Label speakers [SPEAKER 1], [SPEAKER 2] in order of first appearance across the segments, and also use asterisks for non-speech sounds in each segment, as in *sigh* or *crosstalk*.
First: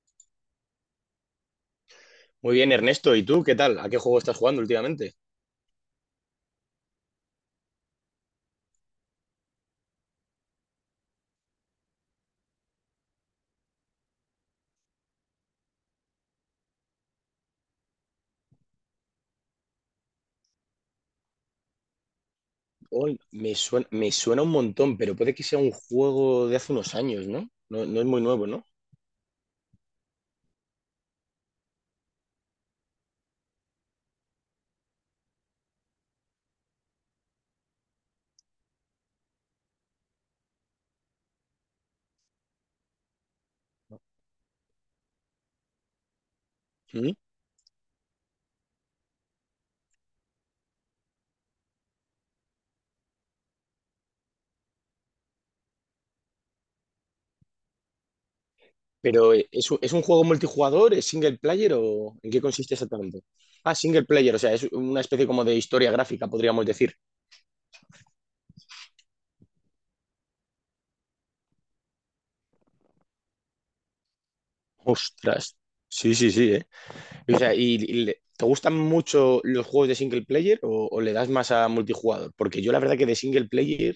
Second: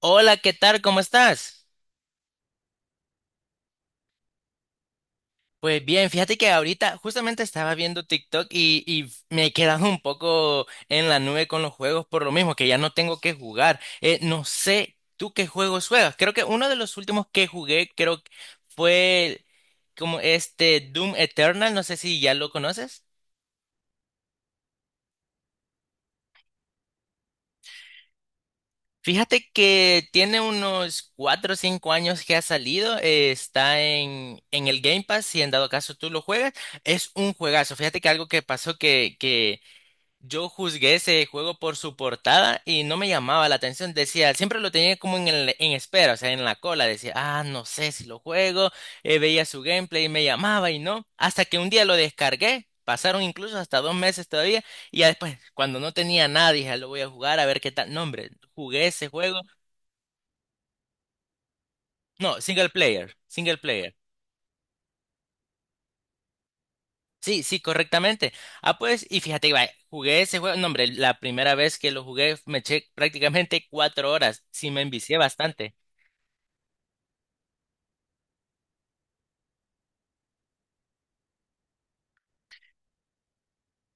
[SPEAKER 1] Hola, ¿qué tal? ¿Cómo estás?
[SPEAKER 2] Muy bien, Ernesto. ¿Y tú qué tal? ¿A qué juego estás jugando últimamente?
[SPEAKER 1] Pues bien, fíjate que ahorita justamente estaba viendo TikTok y me he quedado un poco en la nube con los juegos por lo mismo, que ya no tengo que jugar. No sé tú qué juegos juegas. Creo que uno de los últimos que jugué, creo que fue como este Doom Eternal, no sé si ya lo conoces.
[SPEAKER 2] Oh, me suena un montón, pero puede que sea un juego de hace unos años, ¿no? No, no es muy nuevo, ¿no?
[SPEAKER 1] Fíjate que tiene unos 4 o 5 años que ha salido, está en el Game Pass, si en dado caso tú lo juegas, es un juegazo. Fíjate que algo que pasó yo juzgué ese juego por su portada y no me llamaba la atención. Decía, siempre lo tenía como en espera, o sea, en la cola. Decía,
[SPEAKER 2] ¿Mm?
[SPEAKER 1] no sé si lo juego. Veía su gameplay y me llamaba y no. Hasta que un día lo descargué. Pasaron incluso hasta 2 meses todavía. Y ya después, cuando no tenía nada, dije, "Ah, lo voy a jugar a ver qué tal." No, hombre, jugué ese
[SPEAKER 2] Pero
[SPEAKER 1] juego.
[SPEAKER 2] ¿es, es un juego multijugador? ¿Es single player o en
[SPEAKER 1] No,
[SPEAKER 2] qué
[SPEAKER 1] single
[SPEAKER 2] consiste
[SPEAKER 1] player,
[SPEAKER 2] exactamente?
[SPEAKER 1] single
[SPEAKER 2] Ah,
[SPEAKER 1] player.
[SPEAKER 2] single player, o sea, es una especie como de historia gráfica, podríamos decir.
[SPEAKER 1] Sí, sí, correctamente. Ah, pues, y fíjate, va, jugué ese juego, no, hombre, la primera vez que lo jugué me eché prácticamente 4 horas, sí me envicié
[SPEAKER 2] Ostras.
[SPEAKER 1] bastante.
[SPEAKER 2] Sí, sí, sí, ¿eh? O sea, ¿y te gustan mucho los juegos de single player o le das más a multijugador? Porque yo la verdad que de single player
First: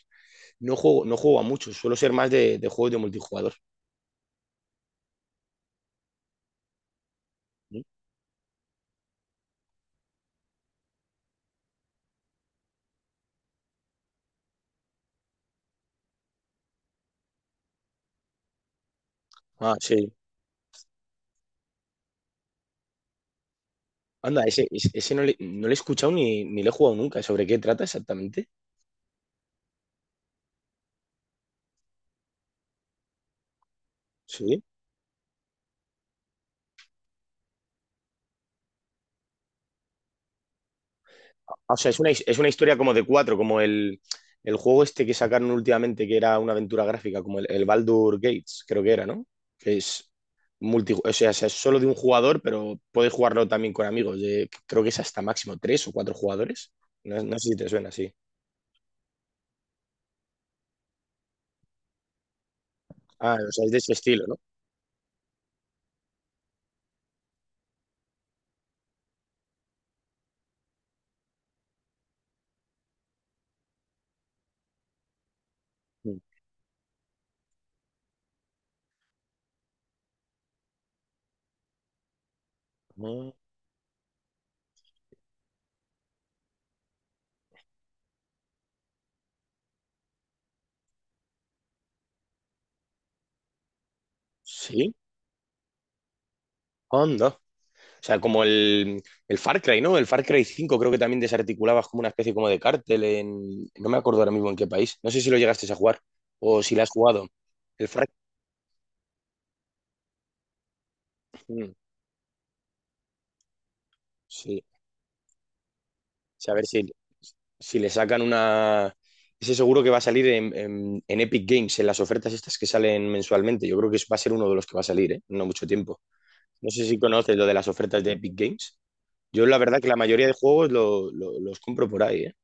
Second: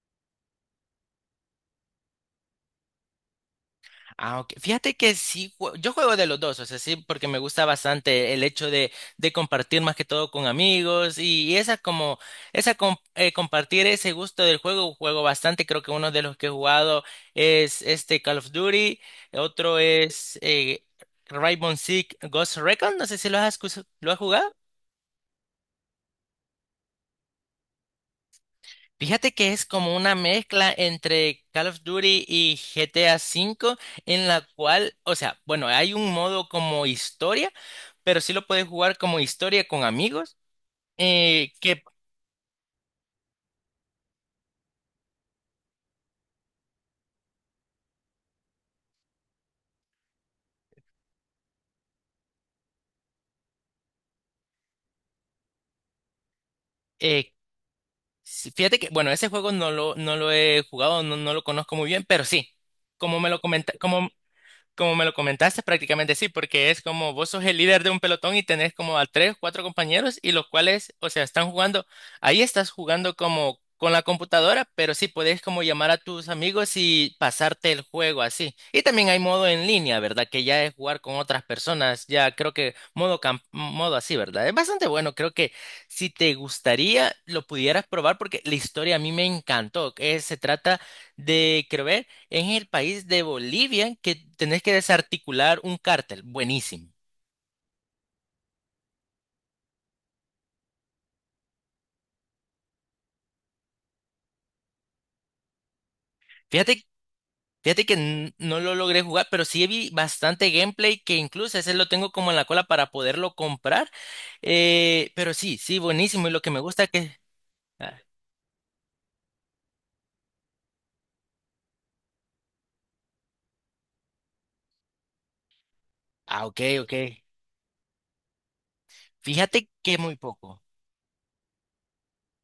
[SPEAKER 2] no juego, no juego a muchos, suelo ser más de juegos de multijugador.
[SPEAKER 1] Ah, ok. Fíjate que sí, yo juego de los dos, o sea, sí, porque me gusta bastante el hecho de compartir más que todo con amigos y esa como, compartir ese gusto del juego, juego bastante, creo que uno de los que he jugado es este Call of Duty,
[SPEAKER 2] Ah,
[SPEAKER 1] otro
[SPEAKER 2] sí.
[SPEAKER 1] es Rainbow Six Ghost Recon, no sé si lo has
[SPEAKER 2] Anda,
[SPEAKER 1] jugado.
[SPEAKER 2] ese no le he escuchado ni, ni le he jugado nunca. ¿Sobre qué trata exactamente?
[SPEAKER 1] Fíjate que es como una mezcla entre Call of Duty y GTA V, en la
[SPEAKER 2] Sí.
[SPEAKER 1] cual, o sea, bueno, hay un modo como historia, pero sí lo puedes jugar como historia con amigos.
[SPEAKER 2] Ah, o
[SPEAKER 1] Que
[SPEAKER 2] sea, es una, es una historia como de cuatro, como el juego este que sacaron últimamente, que era una aventura gráfica, como el Baldur Gates, creo que era, ¿no? Que es o sea, es solo de un jugador, pero puedes jugarlo también con amigos. Creo que es hasta máximo tres o cuatro jugadores. No,
[SPEAKER 1] eh,
[SPEAKER 2] no sé si te suena, sí.
[SPEAKER 1] sí, fíjate que, bueno, ese juego no lo he jugado, no, no lo conozco muy bien, pero sí, como me
[SPEAKER 2] Ah,
[SPEAKER 1] lo
[SPEAKER 2] o sea, es
[SPEAKER 1] comenta,
[SPEAKER 2] de ese estilo, ¿no?
[SPEAKER 1] Como me lo comentaste, prácticamente sí, porque es como vos sos el líder de un pelotón y tenés como a tres, cuatro compañeros y los cuales, o sea, están jugando, ahí estás jugando como con la computadora, pero sí podés como llamar a tus amigos y pasarte el juego así. Y también hay modo en línea, ¿verdad? Que ya es jugar con otras personas, ya creo que modo
[SPEAKER 2] Ujú.
[SPEAKER 1] camp- modo así, ¿verdad? Es bastante bueno, creo que si te gustaría lo pudieras probar porque la historia a mí me encantó. Se trata de, creo, en el país de Bolivia que tenés que
[SPEAKER 2] Sí.
[SPEAKER 1] desarticular un cártel. Buenísimo.
[SPEAKER 2] Anda. O sea, como el Far Cry, ¿no? El Far Cry cinco, creo que también desarticulabas como una especie como de cártel en... No me acuerdo ahora mismo en qué país. No sé si lo llegaste a jugar o si lo
[SPEAKER 1] Fíjate,
[SPEAKER 2] has jugado.
[SPEAKER 1] fíjate
[SPEAKER 2] El
[SPEAKER 1] que
[SPEAKER 2] Far...
[SPEAKER 1] no lo logré jugar, pero sí vi bastante gameplay que incluso
[SPEAKER 2] Mm,
[SPEAKER 1] ese lo tengo como en la cola para poderlo comprar.
[SPEAKER 2] sí.
[SPEAKER 1] Pero sí, sí, buenísimo. Y lo
[SPEAKER 2] O
[SPEAKER 1] que
[SPEAKER 2] sea, a
[SPEAKER 1] me
[SPEAKER 2] ver si,
[SPEAKER 1] gusta que.
[SPEAKER 2] si le
[SPEAKER 1] Ah,
[SPEAKER 2] sacan una... Ese seguro que va a salir en, en Epic Games, en las ofertas estas que salen mensualmente. Yo creo que va a ser uno de los que va a salir, ¿eh? No mucho tiempo.
[SPEAKER 1] ah, ok,
[SPEAKER 2] No sé
[SPEAKER 1] ok.
[SPEAKER 2] si conoces lo de las ofertas de Epic Games. Yo la
[SPEAKER 1] Fíjate
[SPEAKER 2] verdad que
[SPEAKER 1] que
[SPEAKER 2] la
[SPEAKER 1] muy
[SPEAKER 2] mayoría de
[SPEAKER 1] poco.
[SPEAKER 2] juegos los compro por ahí, ¿eh?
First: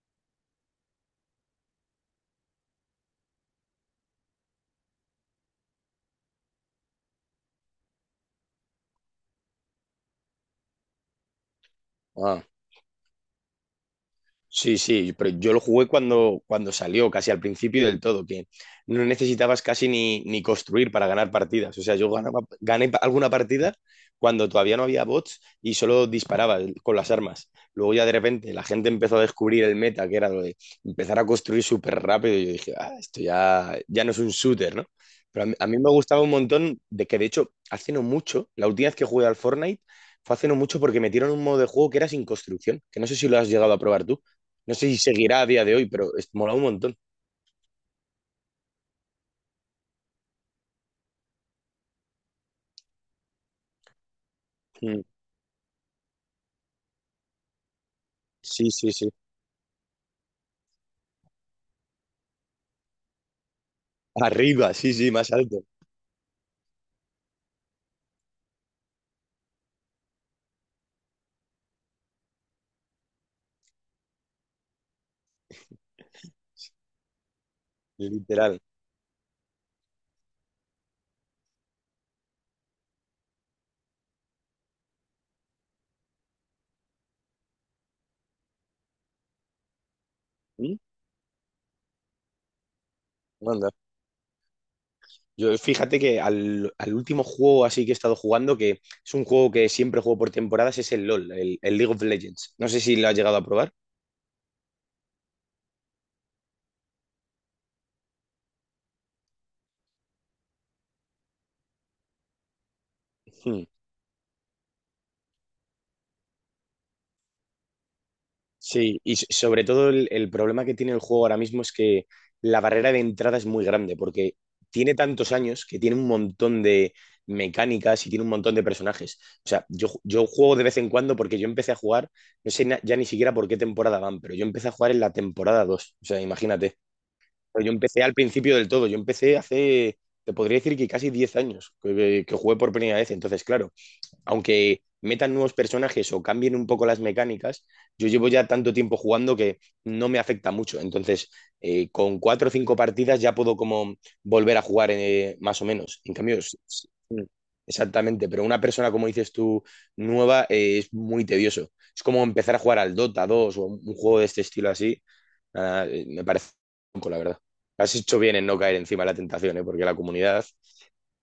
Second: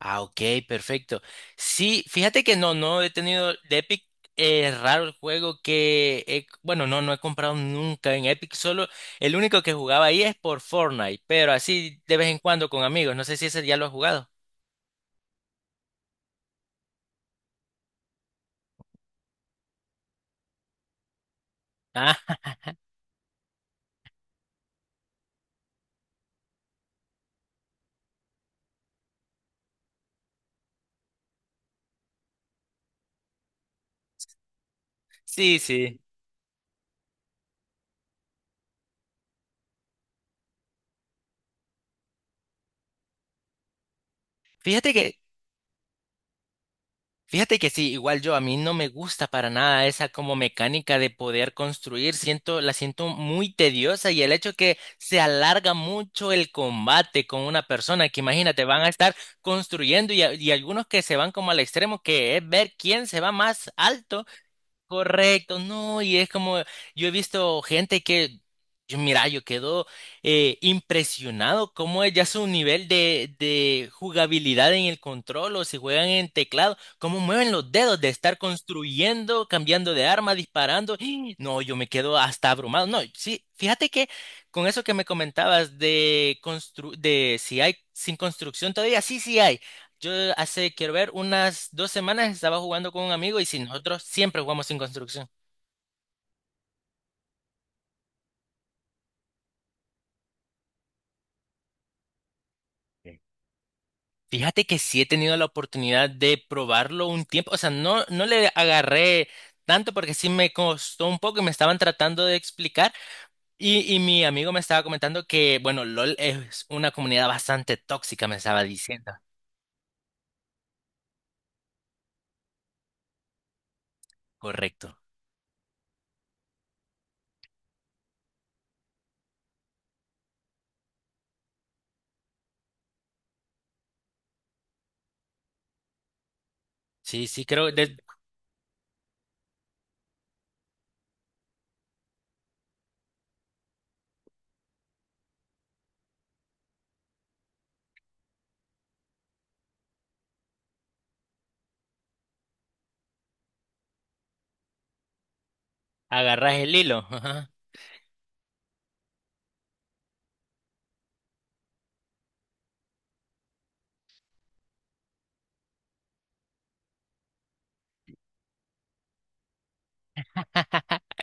[SPEAKER 1] Ah, ok, perfecto. Sí, fíjate que no he tenido de Epic. Es raro el juego que, bueno, no he comprado nunca en Epic. Solo el único que jugaba ahí es por Fortnite, pero así de vez en
[SPEAKER 2] Ah.
[SPEAKER 1] cuando con amigos. No sé si ese ya lo has jugado.
[SPEAKER 2] Sí, sí, pero yo lo jugué cuando, cuando salió, casi al principio del todo, que no necesitabas casi ni, ni construir para ganar partidas. O sea, yo
[SPEAKER 1] Ah,
[SPEAKER 2] alguna partida cuando todavía no había bots y solo disparaba con las armas. Luego ya de repente la gente empezó a descubrir el meta, que era lo de empezar a construir súper rápido y yo dije, ah, esto ya, ya no es un shooter, ¿no? Pero
[SPEAKER 1] sí,
[SPEAKER 2] a mí me
[SPEAKER 1] sí.
[SPEAKER 2] gustaba un montón de que, de hecho, hace no mucho, la última vez que jugué al Fortnite fue hace no mucho porque metieron un modo de juego que era sin construcción, que no sé si lo has llegado a probar tú. No sé
[SPEAKER 1] Fíjate
[SPEAKER 2] si
[SPEAKER 1] que
[SPEAKER 2] seguirá a día de hoy, pero es, mola un montón.
[SPEAKER 1] Fíjate que sí, igual yo, a mí no me gusta para nada esa como mecánica de poder construir, siento, la siento muy tediosa y el hecho que
[SPEAKER 2] Mm,
[SPEAKER 1] se alarga mucho el combate con una persona, que imagínate,
[SPEAKER 2] sí,
[SPEAKER 1] van a
[SPEAKER 2] sí, sí.
[SPEAKER 1] estar construyendo y algunos que se van como al extremo, que es ver quién se va más alto.
[SPEAKER 2] Arriba, sí, sí, más
[SPEAKER 1] Correcto,
[SPEAKER 2] alto,
[SPEAKER 1] no, y es como yo he visto gente que, yo, mira, yo quedo impresionado cómo es ya su nivel de jugabilidad en el control o si juegan en teclado, cómo mueven los dedos de estar
[SPEAKER 2] literal.
[SPEAKER 1] construyendo, cambiando de arma, disparando. ¡Ih! No, yo me quedo hasta abrumado. No, sí, fíjate que con eso que me comentabas de si hay sin construcción todavía, sí, sí hay. Yo hace,
[SPEAKER 2] Mm,
[SPEAKER 1] quiero ver, unas 2 semanas estaba jugando con un amigo y si
[SPEAKER 2] anda.
[SPEAKER 1] nosotros siempre jugamos sin construcción.
[SPEAKER 2] Yo fíjate que al último juego así que he estado jugando, que es un juego que siempre juego por temporadas, es el LOL, el League of Legends. No sé si lo has
[SPEAKER 1] Sí.
[SPEAKER 2] llegado a probar.
[SPEAKER 1] Fíjate que sí he tenido la oportunidad de probarlo un tiempo, o sea, no le agarré tanto porque sí me costó un poco y me estaban tratando de explicar
[SPEAKER 2] Hmm.
[SPEAKER 1] y mi amigo me estaba comentando que, bueno, LOL es una comunidad bastante tóxica, me estaba
[SPEAKER 2] Sí,
[SPEAKER 1] diciendo.
[SPEAKER 2] y sobre todo el problema que tiene el juego ahora mismo es que la barrera de entrada es muy grande, porque
[SPEAKER 1] Correcto.
[SPEAKER 2] tiene tantos años que tiene un montón de mecánicas y tiene un montón de personajes. O sea, yo, yo juego de vez en cuando porque yo empecé a jugar, no sé ya ni siquiera por qué temporada van, pero yo empecé a jugar en la temporada 2. O sea, imagínate.
[SPEAKER 1] Sí, sí,
[SPEAKER 2] Pero
[SPEAKER 1] creo
[SPEAKER 2] yo
[SPEAKER 1] que sí,
[SPEAKER 2] empecé al principio del todo, yo empecé hace, te podría decir que casi 10 años que jugué por primera vez. Entonces, claro, aunque metan nuevos personajes o cambien un poco las mecánicas, yo llevo ya tanto tiempo jugando que no me afecta mucho. Entonces, con cuatro o cinco partidas ya puedo como volver a jugar más o menos. En cambio,
[SPEAKER 1] agarras el hilo.
[SPEAKER 2] exactamente, pero una persona, como dices tú, nueva, es muy tedioso. Es como empezar a jugar al Dota 2 o un juego de este estilo así. Me parece poco, la verdad. Has hecho bien en no caer encima de la tentación, ¿eh? Porque la comunidad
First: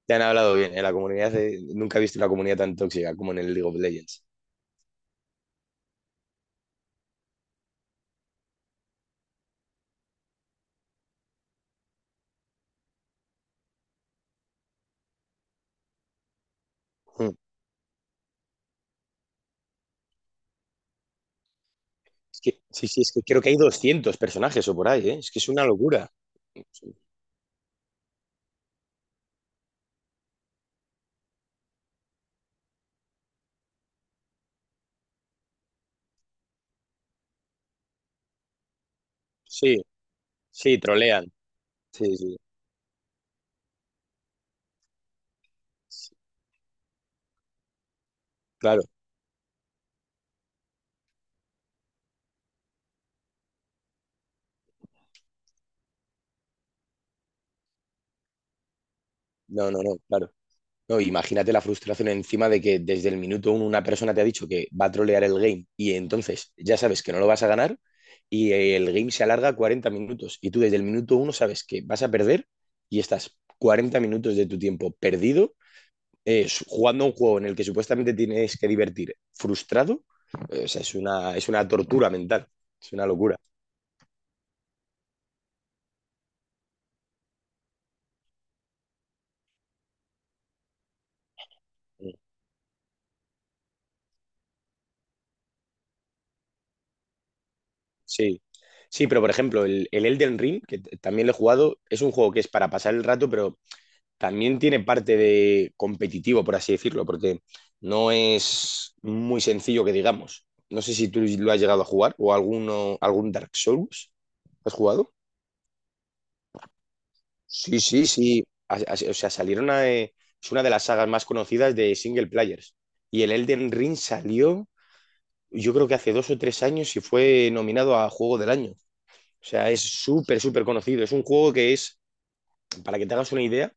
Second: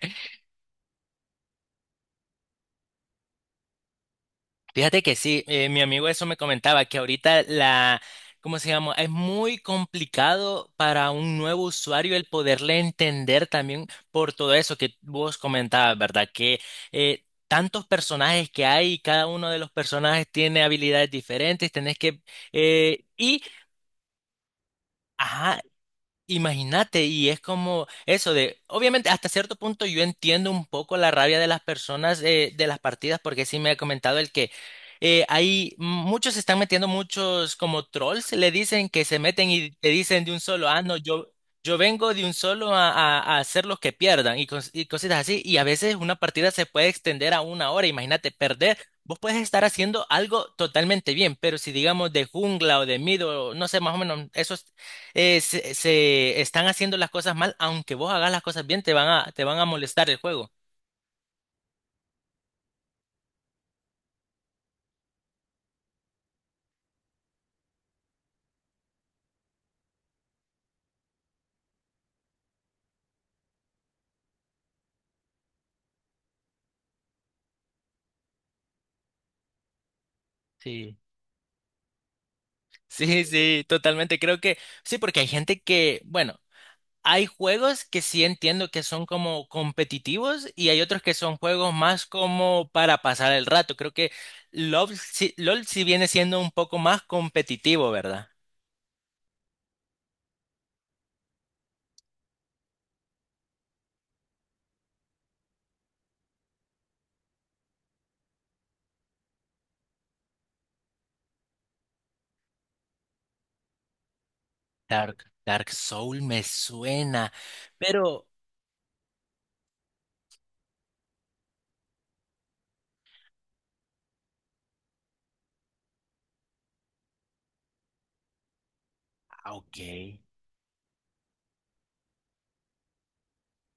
[SPEAKER 2] te han hablado bien, en la comunidad nunca he visto una comunidad tan tóxica como en el League of Legends.
[SPEAKER 1] Fíjate que sí, mi amigo eso me comentaba, que ahorita la, ¿cómo se llama? Es muy complicado para un nuevo usuario el poderle entender también por todo eso que vos comentabas, ¿verdad? Que
[SPEAKER 2] Mm.
[SPEAKER 1] tantos personajes que hay, y cada uno de los personajes tiene habilidades diferentes, tenés que.
[SPEAKER 2] Es que, sí, sí,
[SPEAKER 1] eh,
[SPEAKER 2] es que creo
[SPEAKER 1] y,
[SPEAKER 2] que hay 200 personajes o por ahí, ¿eh? Es que es
[SPEAKER 1] ajá,
[SPEAKER 2] una locura.
[SPEAKER 1] imagínate, y es como eso de, obviamente hasta cierto punto yo entiendo un poco la rabia de las personas de las partidas, porque sí me ha comentado el que hay muchos se están metiendo, muchos como trolls le dicen que se meten y
[SPEAKER 2] Sí,
[SPEAKER 1] te dicen de un solo,
[SPEAKER 2] sí,
[SPEAKER 1] ah, no,
[SPEAKER 2] trolean.
[SPEAKER 1] yo, vengo
[SPEAKER 2] Sí,
[SPEAKER 1] de un
[SPEAKER 2] sí,
[SPEAKER 1] solo a hacer los que pierdan y, y cositas así, y a veces
[SPEAKER 2] sí.
[SPEAKER 1] una partida se puede extender a una hora, imagínate perder.
[SPEAKER 2] Claro,
[SPEAKER 1] Vos puedes estar haciendo algo totalmente bien, pero si digamos de jungla o de mid o no sé, más o menos, eso se están haciendo las cosas mal, aunque vos hagas las cosas bien, te van a
[SPEAKER 2] no, no, no,
[SPEAKER 1] molestar el
[SPEAKER 2] claro.
[SPEAKER 1] juego.
[SPEAKER 2] No, imagínate la frustración encima de que desde el minuto uno una persona te ha dicho que va a trolear el game y entonces ya sabes que no lo vas a ganar y el game se alarga 40 minutos y tú desde el minuto uno sabes que vas a perder y estás 40 minutos de tu tiempo perdido jugando a un juego en el que supuestamente tienes que divertir frustrado, o sea,
[SPEAKER 1] Sí,
[SPEAKER 2] es una tortura mental, es una
[SPEAKER 1] sí,
[SPEAKER 2] locura.
[SPEAKER 1] sí, totalmente. Creo que sí, porque hay gente que, bueno, hay juegos que sí entiendo que son como competitivos y hay otros que son juegos más como para pasar el rato. Creo que LOL sí, LOL sí viene siendo un poco más competitivo, ¿verdad?
[SPEAKER 2] Sí. Sí, pero por ejemplo, el Elden Ring, que también lo he jugado, es un juego que es para pasar el rato, pero también tiene parte de competitivo, por así decirlo, porque no es muy sencillo que digamos. No sé si tú lo has llegado a jugar o alguno, algún Dark Souls. ¿Has jugado?
[SPEAKER 1] Dark Soul me suena,
[SPEAKER 2] Sí, sí,
[SPEAKER 1] pero
[SPEAKER 2] sí. O sea, salieron a, es una de las sagas más conocidas de single players. Y el Elden Ring salió, yo creo que hace dos o tres años y fue nominado a Juego del Año. O sea,
[SPEAKER 1] ok,
[SPEAKER 2] es súper, súper conocido. Es un juego que es, para que te hagas una idea,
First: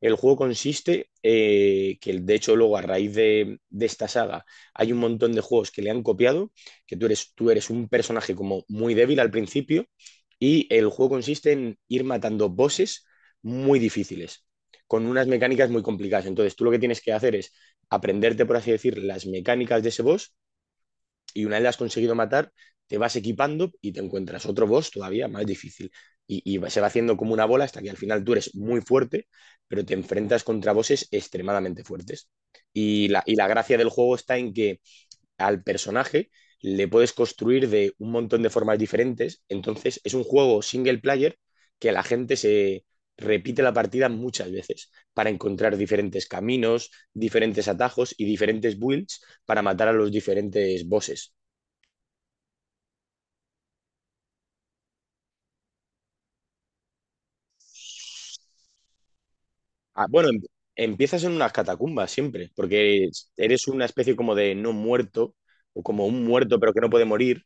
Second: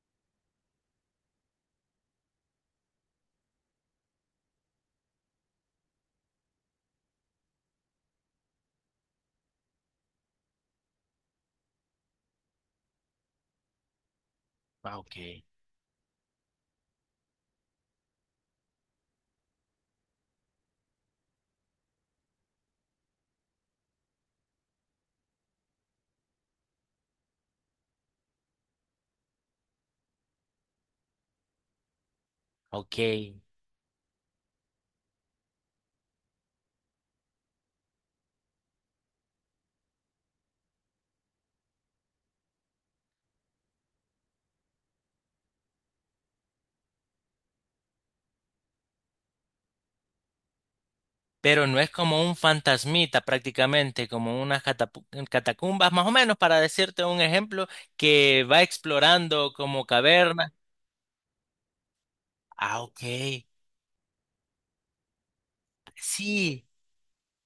[SPEAKER 2] el juego consiste, que de hecho luego a raíz de esta saga hay un montón de juegos que le han copiado, que tú eres un personaje como muy débil al principio y el juego consiste en ir matando bosses muy difíciles, con
[SPEAKER 1] ok,
[SPEAKER 2] unas mecánicas muy complicadas. Entonces tú lo que tienes que hacer es aprenderte, por así decir, las mecánicas de ese boss y una vez la has conseguido matar, te vas equipando y te encuentras otro boss todavía más difícil. Se va haciendo como una bola hasta que al final tú eres muy fuerte, pero te enfrentas contra bosses extremadamente fuertes.
[SPEAKER 1] ok.
[SPEAKER 2] Y la gracia del juego está en que al personaje le puedes construir de un montón de formas diferentes. Entonces es un juego single player que la gente se repite la partida muchas veces para encontrar diferentes caminos, diferentes atajos y diferentes builds para matar a los diferentes bosses.
[SPEAKER 1] Pero no es como un fantasmita prácticamente, como unas catacumbas, más o menos para decirte un ejemplo, que va explorando como
[SPEAKER 2] Ah, bueno,
[SPEAKER 1] cavernas.
[SPEAKER 2] empiezas en unas catacumbas siempre,
[SPEAKER 1] Ah, ok.
[SPEAKER 2] porque eres una especie como de no muerto, o como un muerto
[SPEAKER 1] Sí,
[SPEAKER 2] pero que no puede morir.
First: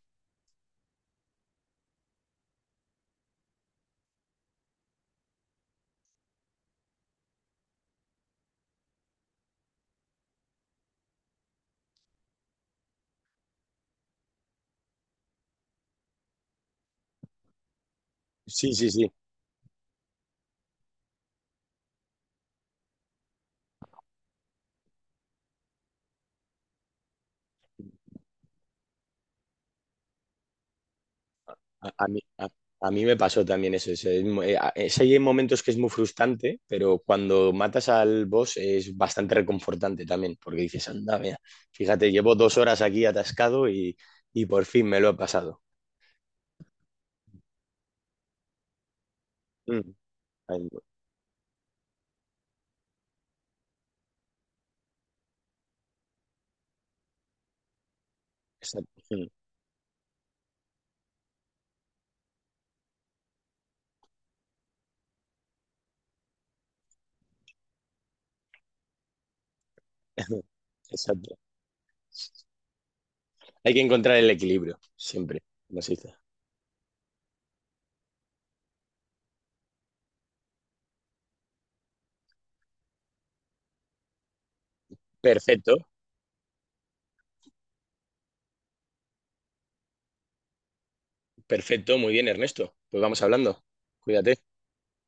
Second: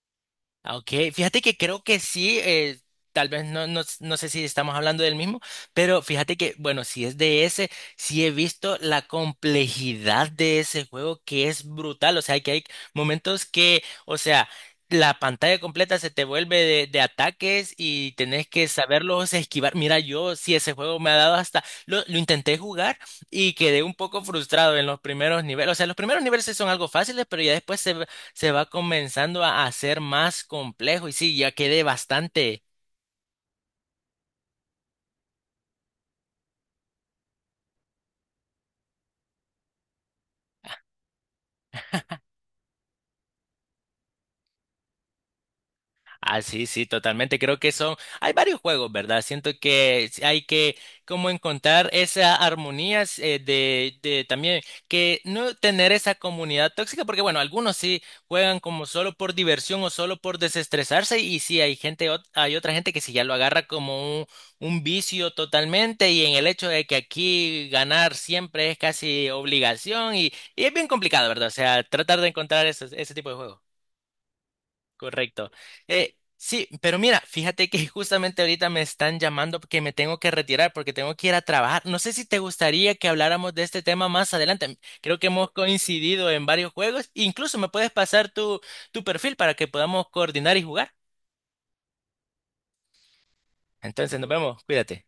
[SPEAKER 1] ah, ok, fíjate que creo que sí, tal vez no, no sé si estamos hablando del mismo, pero fíjate que, bueno, si es de ese, sí he visto la complejidad de ese juego que es brutal, o sea, que hay momentos que, o sea, la pantalla completa se te vuelve de ataques y tenés que
[SPEAKER 2] Sí, sí, sí.
[SPEAKER 1] saberlos esquivar. Mira, yo sí ese juego me ha dado hasta, lo intenté jugar y quedé un poco frustrado en los primeros niveles, o sea, los primeros niveles sí son algo fáciles, pero ya después se va comenzando a hacer más complejo y sí, ya quedé
[SPEAKER 2] A, a mí, a,
[SPEAKER 1] bastante,
[SPEAKER 2] a mí me pasó también eso. Es hay momentos que es muy frustrante, pero cuando matas al boss es bastante reconfortante también, porque dices, anda, mira, fíjate, llevo dos horas aquí atascado y por fin me lo he pasado.
[SPEAKER 1] ah, sí, sí, totalmente. Creo que son, hay varios juegos, ¿verdad? Siento
[SPEAKER 2] Mm.
[SPEAKER 1] que hay
[SPEAKER 2] Ay,
[SPEAKER 1] que
[SPEAKER 2] no,
[SPEAKER 1] como encontrar esa armonía de también que no tener esa comunidad tóxica, porque bueno, algunos sí juegan como
[SPEAKER 2] exacto.
[SPEAKER 1] solo
[SPEAKER 2] Mm.
[SPEAKER 1] por diversión o solo por desestresarse y sí hay gente, hay otra gente que sí ya lo agarra como un vicio totalmente y en el hecho de que aquí ganar siempre es casi obligación y,
[SPEAKER 2] *laughs*
[SPEAKER 1] y es bien complicado,
[SPEAKER 2] Exacto.
[SPEAKER 1] ¿verdad? O sea, tratar de encontrar ese tipo de juegos.
[SPEAKER 2] Hay que encontrar el equilibrio, siempre,
[SPEAKER 1] Correcto.
[SPEAKER 2] como se dice.
[SPEAKER 1] Sí, pero mira, fíjate que *laughs* justamente ahorita me están llamando porque me tengo que retirar, porque tengo que ir a trabajar. No sé si te gustaría que habláramos de este tema más adelante. Creo que hemos
[SPEAKER 2] Perfecto.
[SPEAKER 1] coincidido en varios juegos. Incluso me puedes pasar tu perfil para que podamos coordinar y jugar.
[SPEAKER 2] Perfecto, muy bien, Ernesto. Pues vamos hablando.
[SPEAKER 1] Entonces, nos
[SPEAKER 2] Cuídate.
[SPEAKER 1] vemos. Cuídate.